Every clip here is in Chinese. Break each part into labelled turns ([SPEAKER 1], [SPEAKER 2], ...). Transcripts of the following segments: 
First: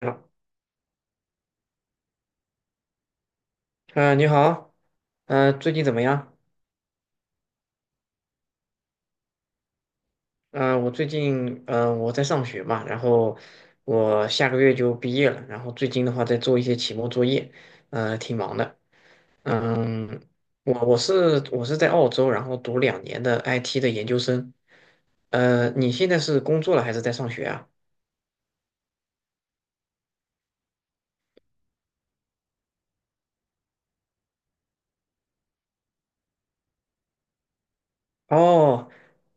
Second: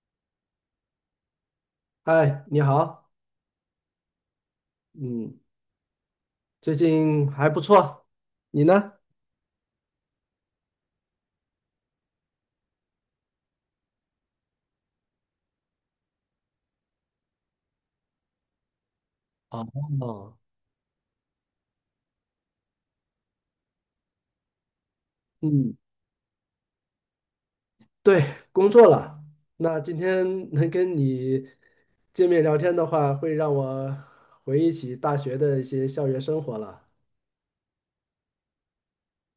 [SPEAKER 1] 嗯。
[SPEAKER 2] 嗨，你好。
[SPEAKER 1] 你好，
[SPEAKER 2] 嗯。
[SPEAKER 1] 最近怎么样？
[SPEAKER 2] 最近还不错，你呢？
[SPEAKER 1] 我最近，我在上学嘛，然后我下个月就毕业了，然后最近的话在做一些期末作业，挺忙的。
[SPEAKER 2] 哦。
[SPEAKER 1] 嗯。
[SPEAKER 2] 哦。
[SPEAKER 1] 我是在澳洲，然后读两年的 IT 的研究生。
[SPEAKER 2] 嗯，
[SPEAKER 1] 你现在是工作了还是在上学啊？
[SPEAKER 2] 对，工作了。那今天能跟你见面聊天的话，会让我回忆起大学的一些校园生活了。
[SPEAKER 1] 哦。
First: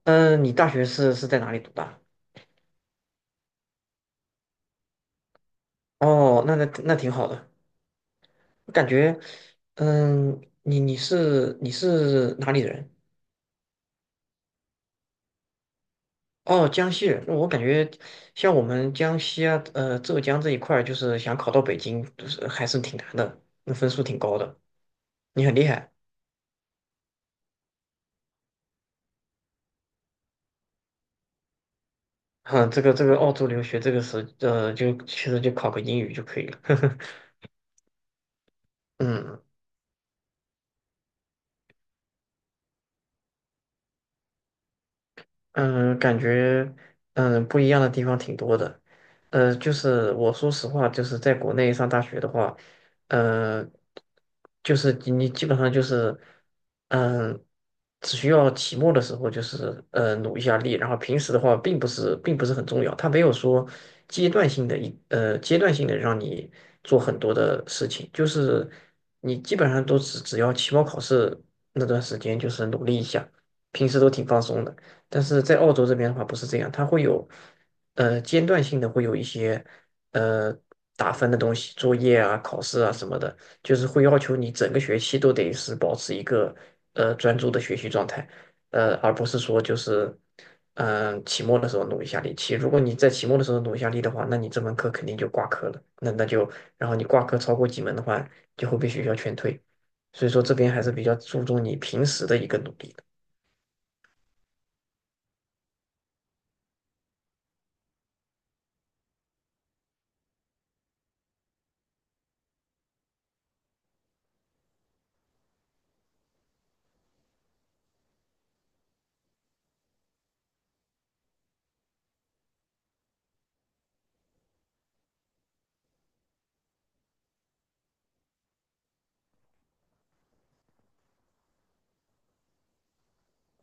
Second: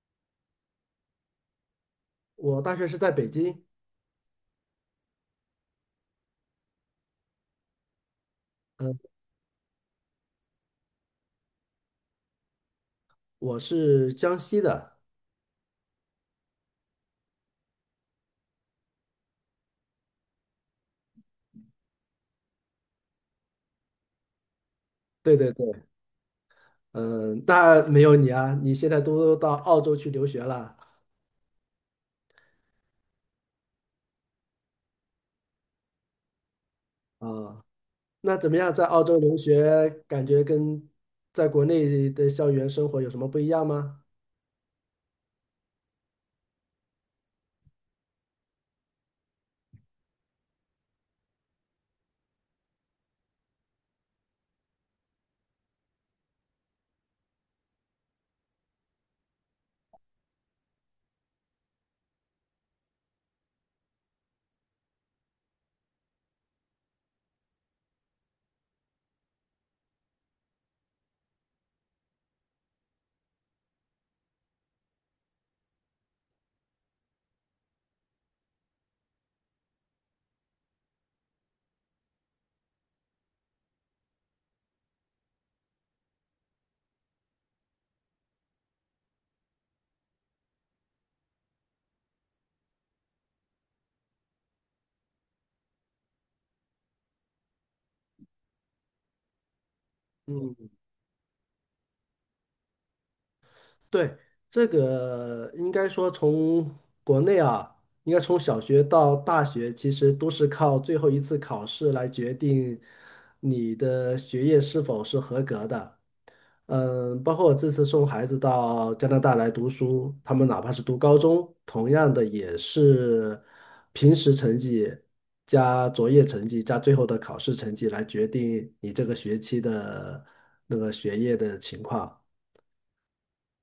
[SPEAKER 1] 嗯、你大学是在哪里读的？
[SPEAKER 2] 我大学是在北京。
[SPEAKER 1] 哦，那挺好的，我感
[SPEAKER 2] 嗯。
[SPEAKER 1] 觉。嗯，你是哪里人？
[SPEAKER 2] 我是江西的。
[SPEAKER 1] 哦，江西人，那我感觉像我们江西啊，浙江这一块儿，就是想考到北京，就是还是挺难的，那分数挺高的。
[SPEAKER 2] 对
[SPEAKER 1] 你
[SPEAKER 2] 对
[SPEAKER 1] 很
[SPEAKER 2] 对。
[SPEAKER 1] 厉害。
[SPEAKER 2] 嗯，那没有你啊，你现在都到澳洲去留学了
[SPEAKER 1] 哼，这个澳洲留学这个是，就其实就考个英语就可以了。
[SPEAKER 2] 啊。那怎么样，在澳洲留
[SPEAKER 1] 嗯。
[SPEAKER 2] 学，感觉跟在国内的校园生活有什么不一样吗？
[SPEAKER 1] 嗯，感觉不一样的地方挺多的，就是我说实话，就是在国内上大学的话，呃，就是你基本上就是嗯，只需要期末的时候就是努一下力，然后平时的话并不是很重要，它没有说阶段性的阶段性的让你做很多的事情，就是你基本上都只要期末考试那段时间就是努力一下，平时都挺放松的。但是在澳洲这边的话不是这样，它会有间断性的会有一些呃打分的东西，作业啊、考试啊什么的，就是会要求你整个学期都得是保持一个专注的学习状态，而不是说就是期末的时候努一下力。如果你在期末的时候努一下力的话，那你这门课肯定就挂科了，那那就然后你挂科超过几门的话，就会被学校劝退。所以说这
[SPEAKER 2] 嗯。
[SPEAKER 1] 边还是比较注重你平时的一个努力的。
[SPEAKER 2] 对。这个应该说从国内啊，应该从小学到大学，其实都是靠最后一次考试来决定你的学业是否是合格的。嗯，包括我这次送孩子到加拿大来读书，他们哪怕是读高中，同样的也是平时成绩加作业成绩加最后的考试成绩来决定你这个学期的那个学业的情况。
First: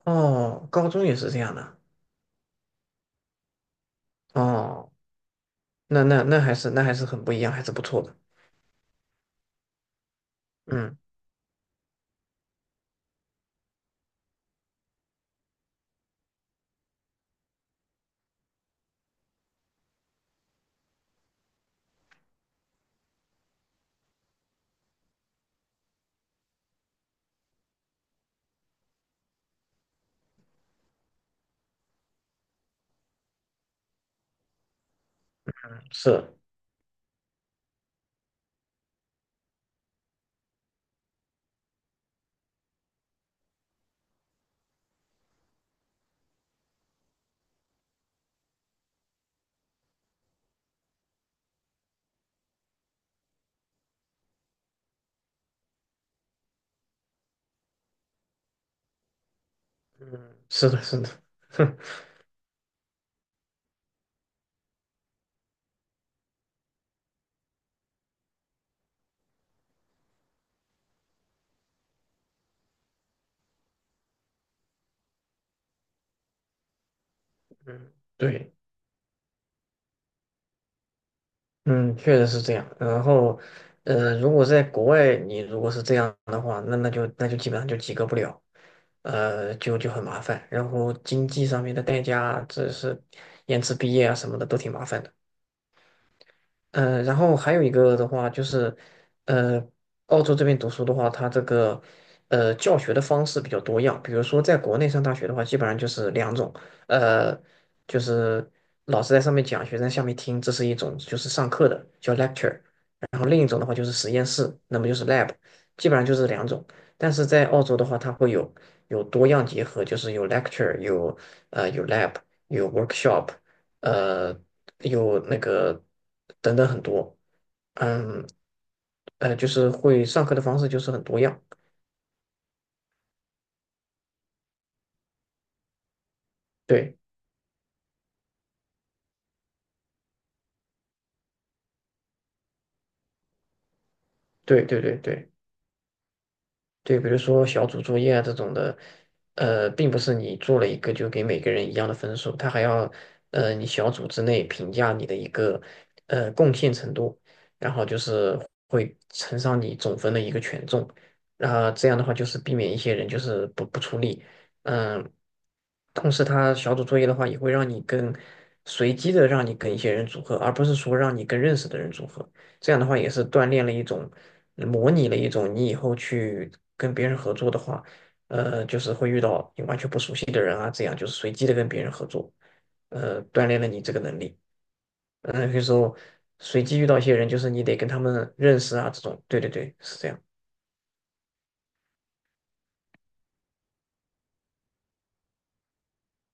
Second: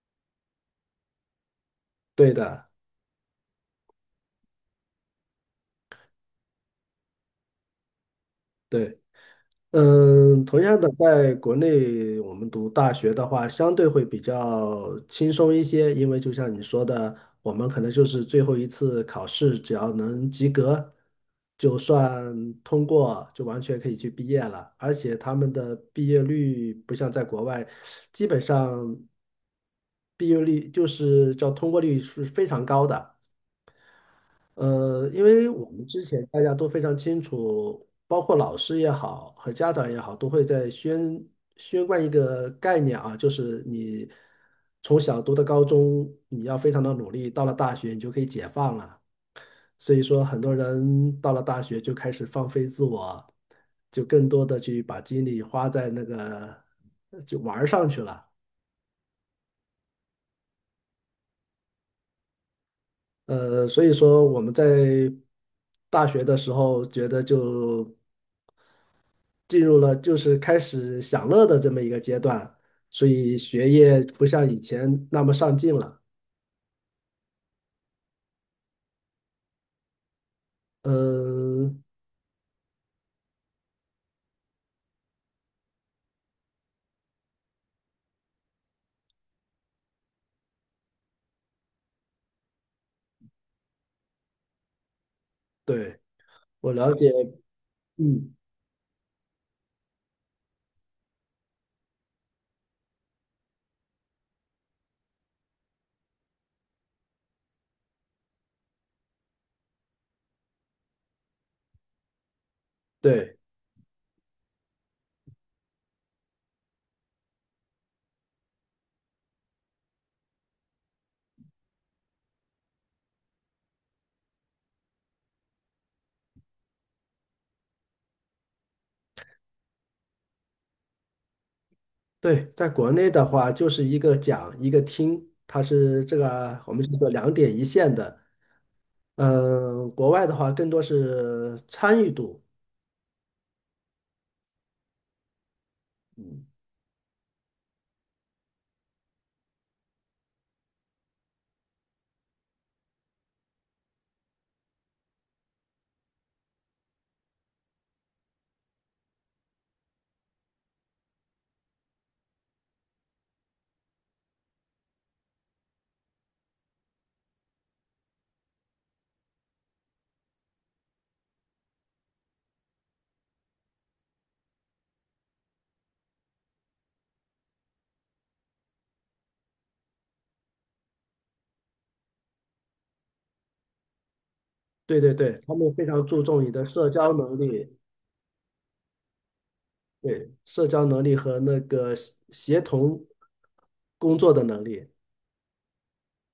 [SPEAKER 1] 哦，高中也是这样的。
[SPEAKER 2] 对的。
[SPEAKER 1] 哦，那还是还是很不一样，还是不错的。
[SPEAKER 2] 对。嗯，同样的，
[SPEAKER 1] 嗯，
[SPEAKER 2] 在国内我们读大学的话，相对会比较轻松一些，因为就像你说的，我们可能就是最后一次考试，只要能及格，就算通过，就完全可以去毕业了。而且他们的毕业率不像在国外，基本上毕业率就是叫通过率是非常高的。因为我们之前
[SPEAKER 1] 是。
[SPEAKER 2] 大家都非常清楚，包括老师也好和家长也好，都会在宣贯一个概念啊，就是你从小读到高中，你要非常的努力，到了大学你就可以解放了。所以说，很多人到了大学就开始放飞自我，就更多的去把精力花在那个就玩儿上去了。
[SPEAKER 1] 嗯，是的，
[SPEAKER 2] 所以说我们在大学的时候觉得就。进入了就是开始享乐的这么一个阶段，所以学业不像以前那么上进了。
[SPEAKER 1] 嗯，对。
[SPEAKER 2] 嗯，
[SPEAKER 1] 嗯，确实是这样。然后，如果在国外，你如果是这样的话，那就基本上就及格不了，就很麻烦。然后经济上面的代价，这是延迟毕业啊什么的都挺麻烦的。
[SPEAKER 2] 对，我了解。
[SPEAKER 1] 然后还有一个的话
[SPEAKER 2] 嗯。
[SPEAKER 1] 就是，呃，澳洲这边读书的话，它这个教学的方式比较多样。比如说，在国内上大学的话，基本上就是两种，呃，就是老师在上面讲，学生在下面听，这是一种就是上课的叫 lecture，然后
[SPEAKER 2] 对
[SPEAKER 1] 另一种的话就是实验室，那么就是 lab，基本上就是两种。但是在澳洲的话，它会有多样结合，就是有 lecture，有有 lab，有 workshop。呃有那个等等很多。嗯。就是会上课的方式就是很多样。
[SPEAKER 2] 对，在国内的话就是一个讲一个听，它是这个我们
[SPEAKER 1] 对
[SPEAKER 2] 叫做两点一线的。嗯，国外的话更多是参与度。
[SPEAKER 1] 对对对对。对，比如说小组作业啊这种的，并不是你做了一个就给每个人一样的分数，他还要，你小组之内评价你的一个，贡献程度，然后就是会乘上你总分的一个权重，然后这样的话就是避免一些人就是不出力。嗯，同时他小组作业的话也会让你跟随机的让你跟一些人组合，而不是说让你跟认识的人组合。这样的话也是锻炼了一种，模拟了一种你以后去跟别人合作的话，就是会遇到你完全不熟悉的人啊，这样就是随机的跟别人合作，锻炼了你这个能力。
[SPEAKER 2] 对对对，
[SPEAKER 1] 嗯、有
[SPEAKER 2] 他
[SPEAKER 1] 些时
[SPEAKER 2] 们非
[SPEAKER 1] 候
[SPEAKER 2] 常注重你
[SPEAKER 1] 随
[SPEAKER 2] 的
[SPEAKER 1] 机遇
[SPEAKER 2] 社
[SPEAKER 1] 到一
[SPEAKER 2] 交
[SPEAKER 1] 些人，就
[SPEAKER 2] 能
[SPEAKER 1] 是你
[SPEAKER 2] 力。
[SPEAKER 1] 得跟他们认识啊，这种。对对对，是这样。
[SPEAKER 2] 对，社交能力和那个协同工作的能力。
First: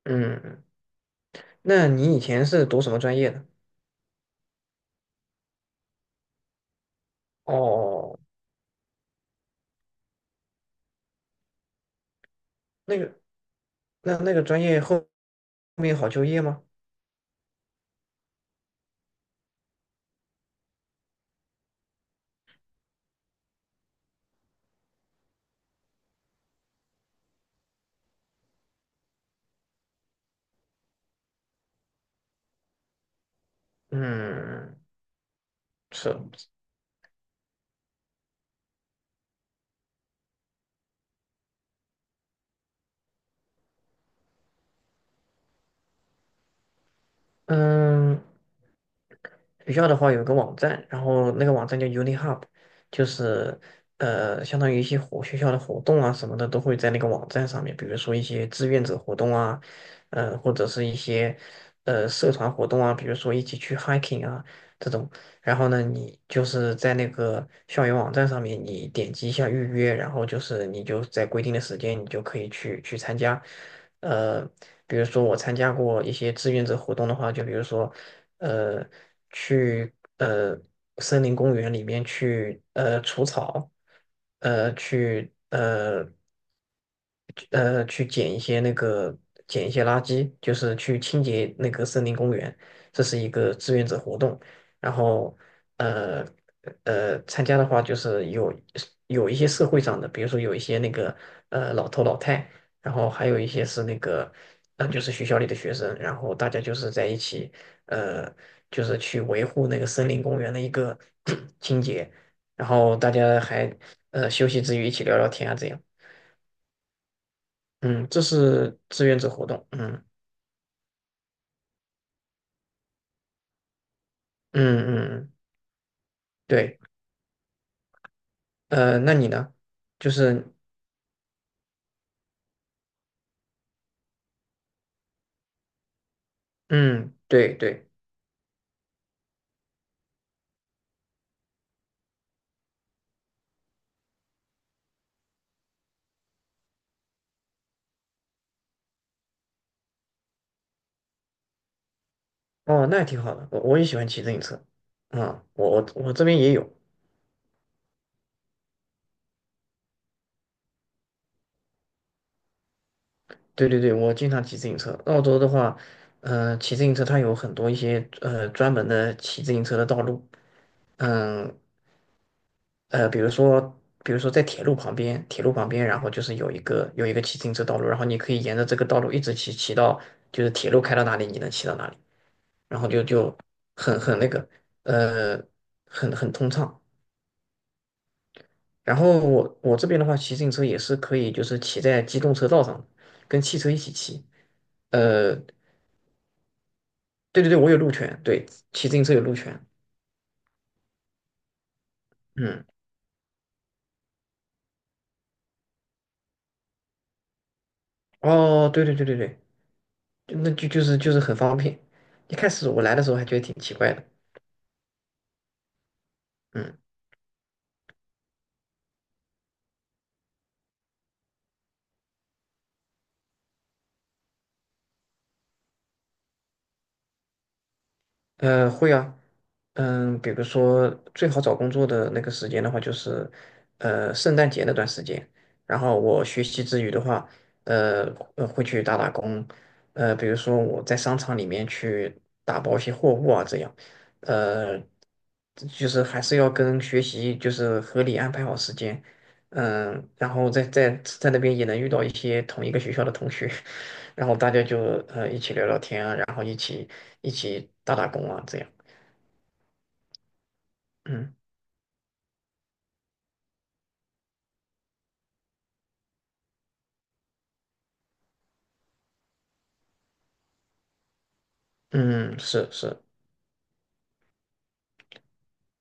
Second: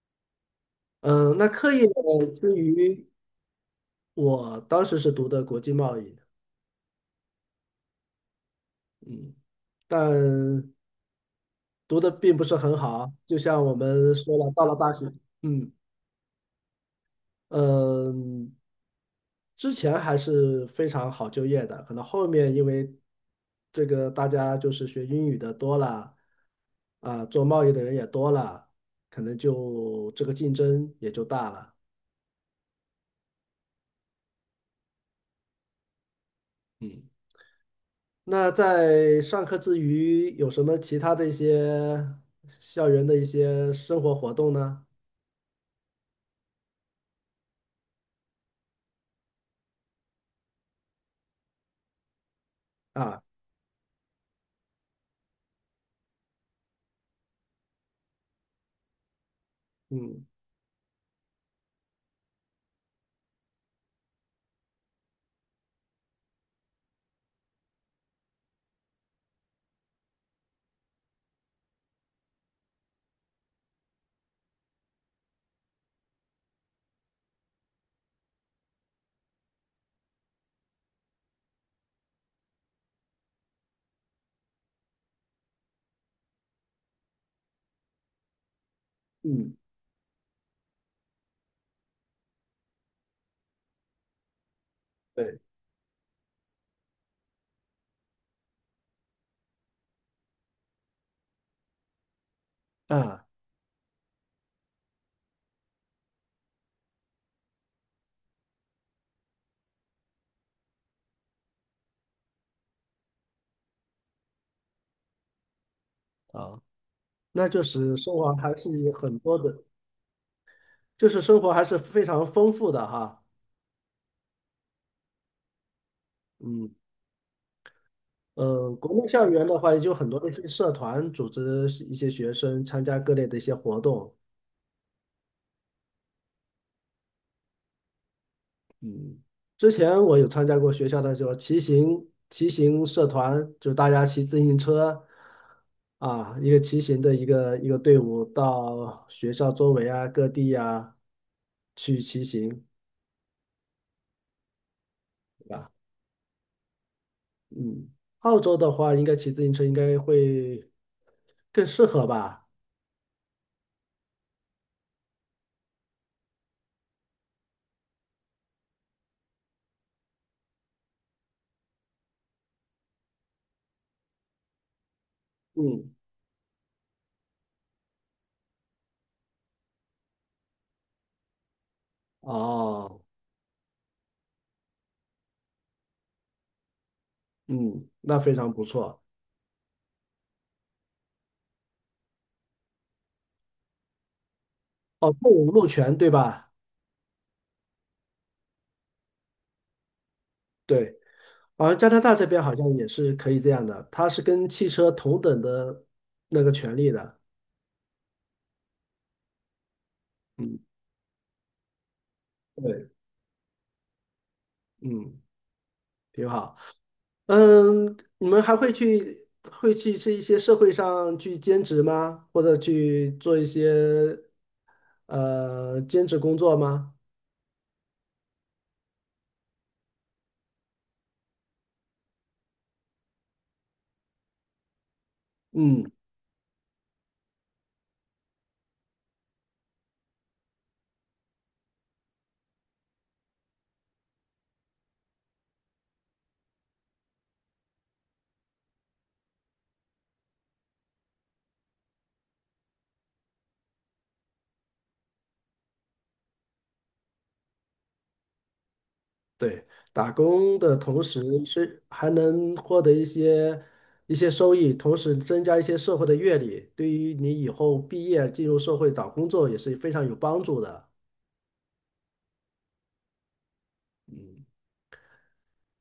[SPEAKER 1] 嗯。嗯，
[SPEAKER 2] 嗯，那课业
[SPEAKER 1] 那你以前
[SPEAKER 2] 之
[SPEAKER 1] 是读什么
[SPEAKER 2] 余，
[SPEAKER 1] 专业的？
[SPEAKER 2] 我当时是读的国际贸易。
[SPEAKER 1] 哦，
[SPEAKER 2] 嗯。但读的并不是很
[SPEAKER 1] 那
[SPEAKER 2] 好。
[SPEAKER 1] 个，
[SPEAKER 2] 就像我们
[SPEAKER 1] 那那
[SPEAKER 2] 说
[SPEAKER 1] 个
[SPEAKER 2] 了，
[SPEAKER 1] 专
[SPEAKER 2] 到了
[SPEAKER 1] 业
[SPEAKER 2] 大
[SPEAKER 1] 后
[SPEAKER 2] 学。嗯
[SPEAKER 1] 面好就业吗？
[SPEAKER 2] 嗯。之前还是非常好就业的，可能后面因为这个大家就是学英语的多了。啊，做贸易的人也多了，可能就这个竞争也就大了。
[SPEAKER 1] 嗯，是。
[SPEAKER 2] 嗯。那在上课之余，有什么其他的一些校园的一些生活活动呢？
[SPEAKER 1] 嗯。学校的话有个网站，然后那个网站叫 UniHub，就
[SPEAKER 2] 啊。
[SPEAKER 1] 是相当于一些学校的活动啊什么的都会在那个网站上面，比如说一些志愿者活动啊，
[SPEAKER 2] 嗯
[SPEAKER 1] 或者是一些社团活动啊，比如说一起去 hiking 啊这种。然后呢，你就是在那个校园网站上面，你点击一下预约，然后就是你就在规定的时间，你就可以去参加。呃，比如说我参加过一些志愿者活动的话，就比如说，呃，去呃森林公园里面去除草，呃去呃去捡一些那个
[SPEAKER 2] 嗯。
[SPEAKER 1] 捡一些垃圾，就是去清洁那个森林公园，这是一个志愿者活动。然后
[SPEAKER 2] 对。
[SPEAKER 1] 呃参加的话就是有一些社会上的，比如说有一些那个老头老太，然后
[SPEAKER 2] 啊。
[SPEAKER 1] 还有一些是那个就是学校里的学生，然后大家就是在一起呃就是去维护那个森林公园的一个 清洁，然后大家还休息之余一起聊聊天啊这样。
[SPEAKER 2] 好，那就是
[SPEAKER 1] 嗯，
[SPEAKER 2] 生
[SPEAKER 1] 这
[SPEAKER 2] 活还是
[SPEAKER 1] 是
[SPEAKER 2] 有
[SPEAKER 1] 志
[SPEAKER 2] 很
[SPEAKER 1] 愿者
[SPEAKER 2] 多
[SPEAKER 1] 活
[SPEAKER 2] 的，
[SPEAKER 1] 动。嗯
[SPEAKER 2] 就是生活还是非常丰富的哈。
[SPEAKER 1] 嗯。嗯嗯
[SPEAKER 2] 嗯。
[SPEAKER 1] 对。
[SPEAKER 2] 国内
[SPEAKER 1] 那
[SPEAKER 2] 校
[SPEAKER 1] 你
[SPEAKER 2] 园
[SPEAKER 1] 呢？
[SPEAKER 2] 的话，也就很
[SPEAKER 1] 就
[SPEAKER 2] 多的
[SPEAKER 1] 是
[SPEAKER 2] 社团组织一些学生参加各类的一些活动。
[SPEAKER 1] 嗯，对对。
[SPEAKER 2] 嗯，之前我有参加过学校的就是骑行社团，就是大家骑自行车啊，一个骑行的一个队伍到学校周围啊、各地呀去骑行，
[SPEAKER 1] 哦，那也挺好的，我也喜欢骑自行车。啊、
[SPEAKER 2] 对吧？
[SPEAKER 1] 我这边也有。
[SPEAKER 2] 嗯，澳洲的话，应该骑自行车应该会更适合吧？
[SPEAKER 1] 对对对，我经常骑自行车。澳洲的话，嗯、骑自行车它有很多一些专门的骑自行车的道路。嗯。呃，比如说比如说在铁路旁边，铁路旁边，
[SPEAKER 2] 嗯。
[SPEAKER 1] 然后就是有一个骑自行车道路，然后你可以沿着这个道路一直骑到就是铁路开到哪里，你能骑到哪里，然后
[SPEAKER 2] 哦。
[SPEAKER 1] 就就那个呃很很通畅。
[SPEAKER 2] 嗯，那非常不
[SPEAKER 1] 然
[SPEAKER 2] 错。
[SPEAKER 1] 后我这边的话，骑自行车也是可以，就是骑在机动车道上，跟汽车一起骑。
[SPEAKER 2] 哦，动
[SPEAKER 1] 呃，
[SPEAKER 2] 物路权对吧？
[SPEAKER 1] 对对对，我有路权，对，骑自行车有路权。
[SPEAKER 2] 对。而加拿大这边好
[SPEAKER 1] 嗯。
[SPEAKER 2] 像也是可以这样的，它是跟汽车同等的那个权利的。
[SPEAKER 1] 哦，对对对对对，就那
[SPEAKER 2] 嗯，
[SPEAKER 1] 就就是就是很方便。一开始我
[SPEAKER 2] 对。
[SPEAKER 1] 来的时候还觉得挺奇怪的。
[SPEAKER 2] 嗯，挺好。
[SPEAKER 1] 嗯。
[SPEAKER 2] 嗯，你们还会会去这一些社会上去兼职吗？或者去做一些兼职工作吗？
[SPEAKER 1] 会啊。嗯，比如说最好找工作的那个时间的话，就是圣诞节那段时间。然
[SPEAKER 2] 嗯，
[SPEAKER 1] 后我学习之余的话，呃会去打打工，比如说我在商场里面去打包一些货物啊，这样。呃这就是还是要跟学习就是合理安排好时间。嗯，然后在那边也能遇到一些同一个学校的同学。然后大家就一起聊聊天啊，然后一起。一起打打工啊，这样。
[SPEAKER 2] 对，打工的同时
[SPEAKER 1] 嗯
[SPEAKER 2] 是还能获得一些一些收益，同时增加一些社会的阅历，对于你以后毕业进入社会找工作也是非常有帮助的。
[SPEAKER 1] 嗯，是是。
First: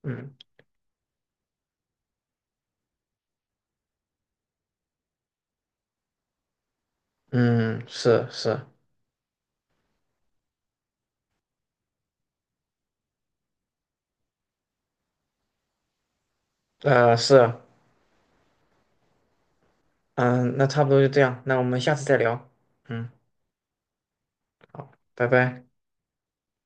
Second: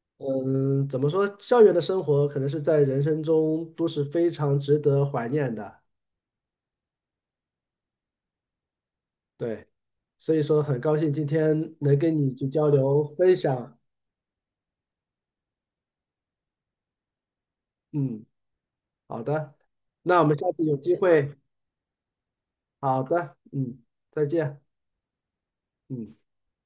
[SPEAKER 1] 嗯
[SPEAKER 2] 嗯，怎么说？校园的生活可能是在人生中都是非常值得怀念的。
[SPEAKER 1] 嗯是是。
[SPEAKER 2] 对。所以说，很高兴今天能跟你去交流分享。
[SPEAKER 1] 是啊。
[SPEAKER 2] 嗯，好的，那我们下
[SPEAKER 1] 嗯，
[SPEAKER 2] 次
[SPEAKER 1] 那
[SPEAKER 2] 有
[SPEAKER 1] 差不
[SPEAKER 2] 机
[SPEAKER 1] 多就这
[SPEAKER 2] 会。
[SPEAKER 1] 样，那我们下次再聊。
[SPEAKER 2] 好
[SPEAKER 1] 嗯。
[SPEAKER 2] 的，嗯，再见。
[SPEAKER 1] 好，拜拜。
[SPEAKER 2] 嗯。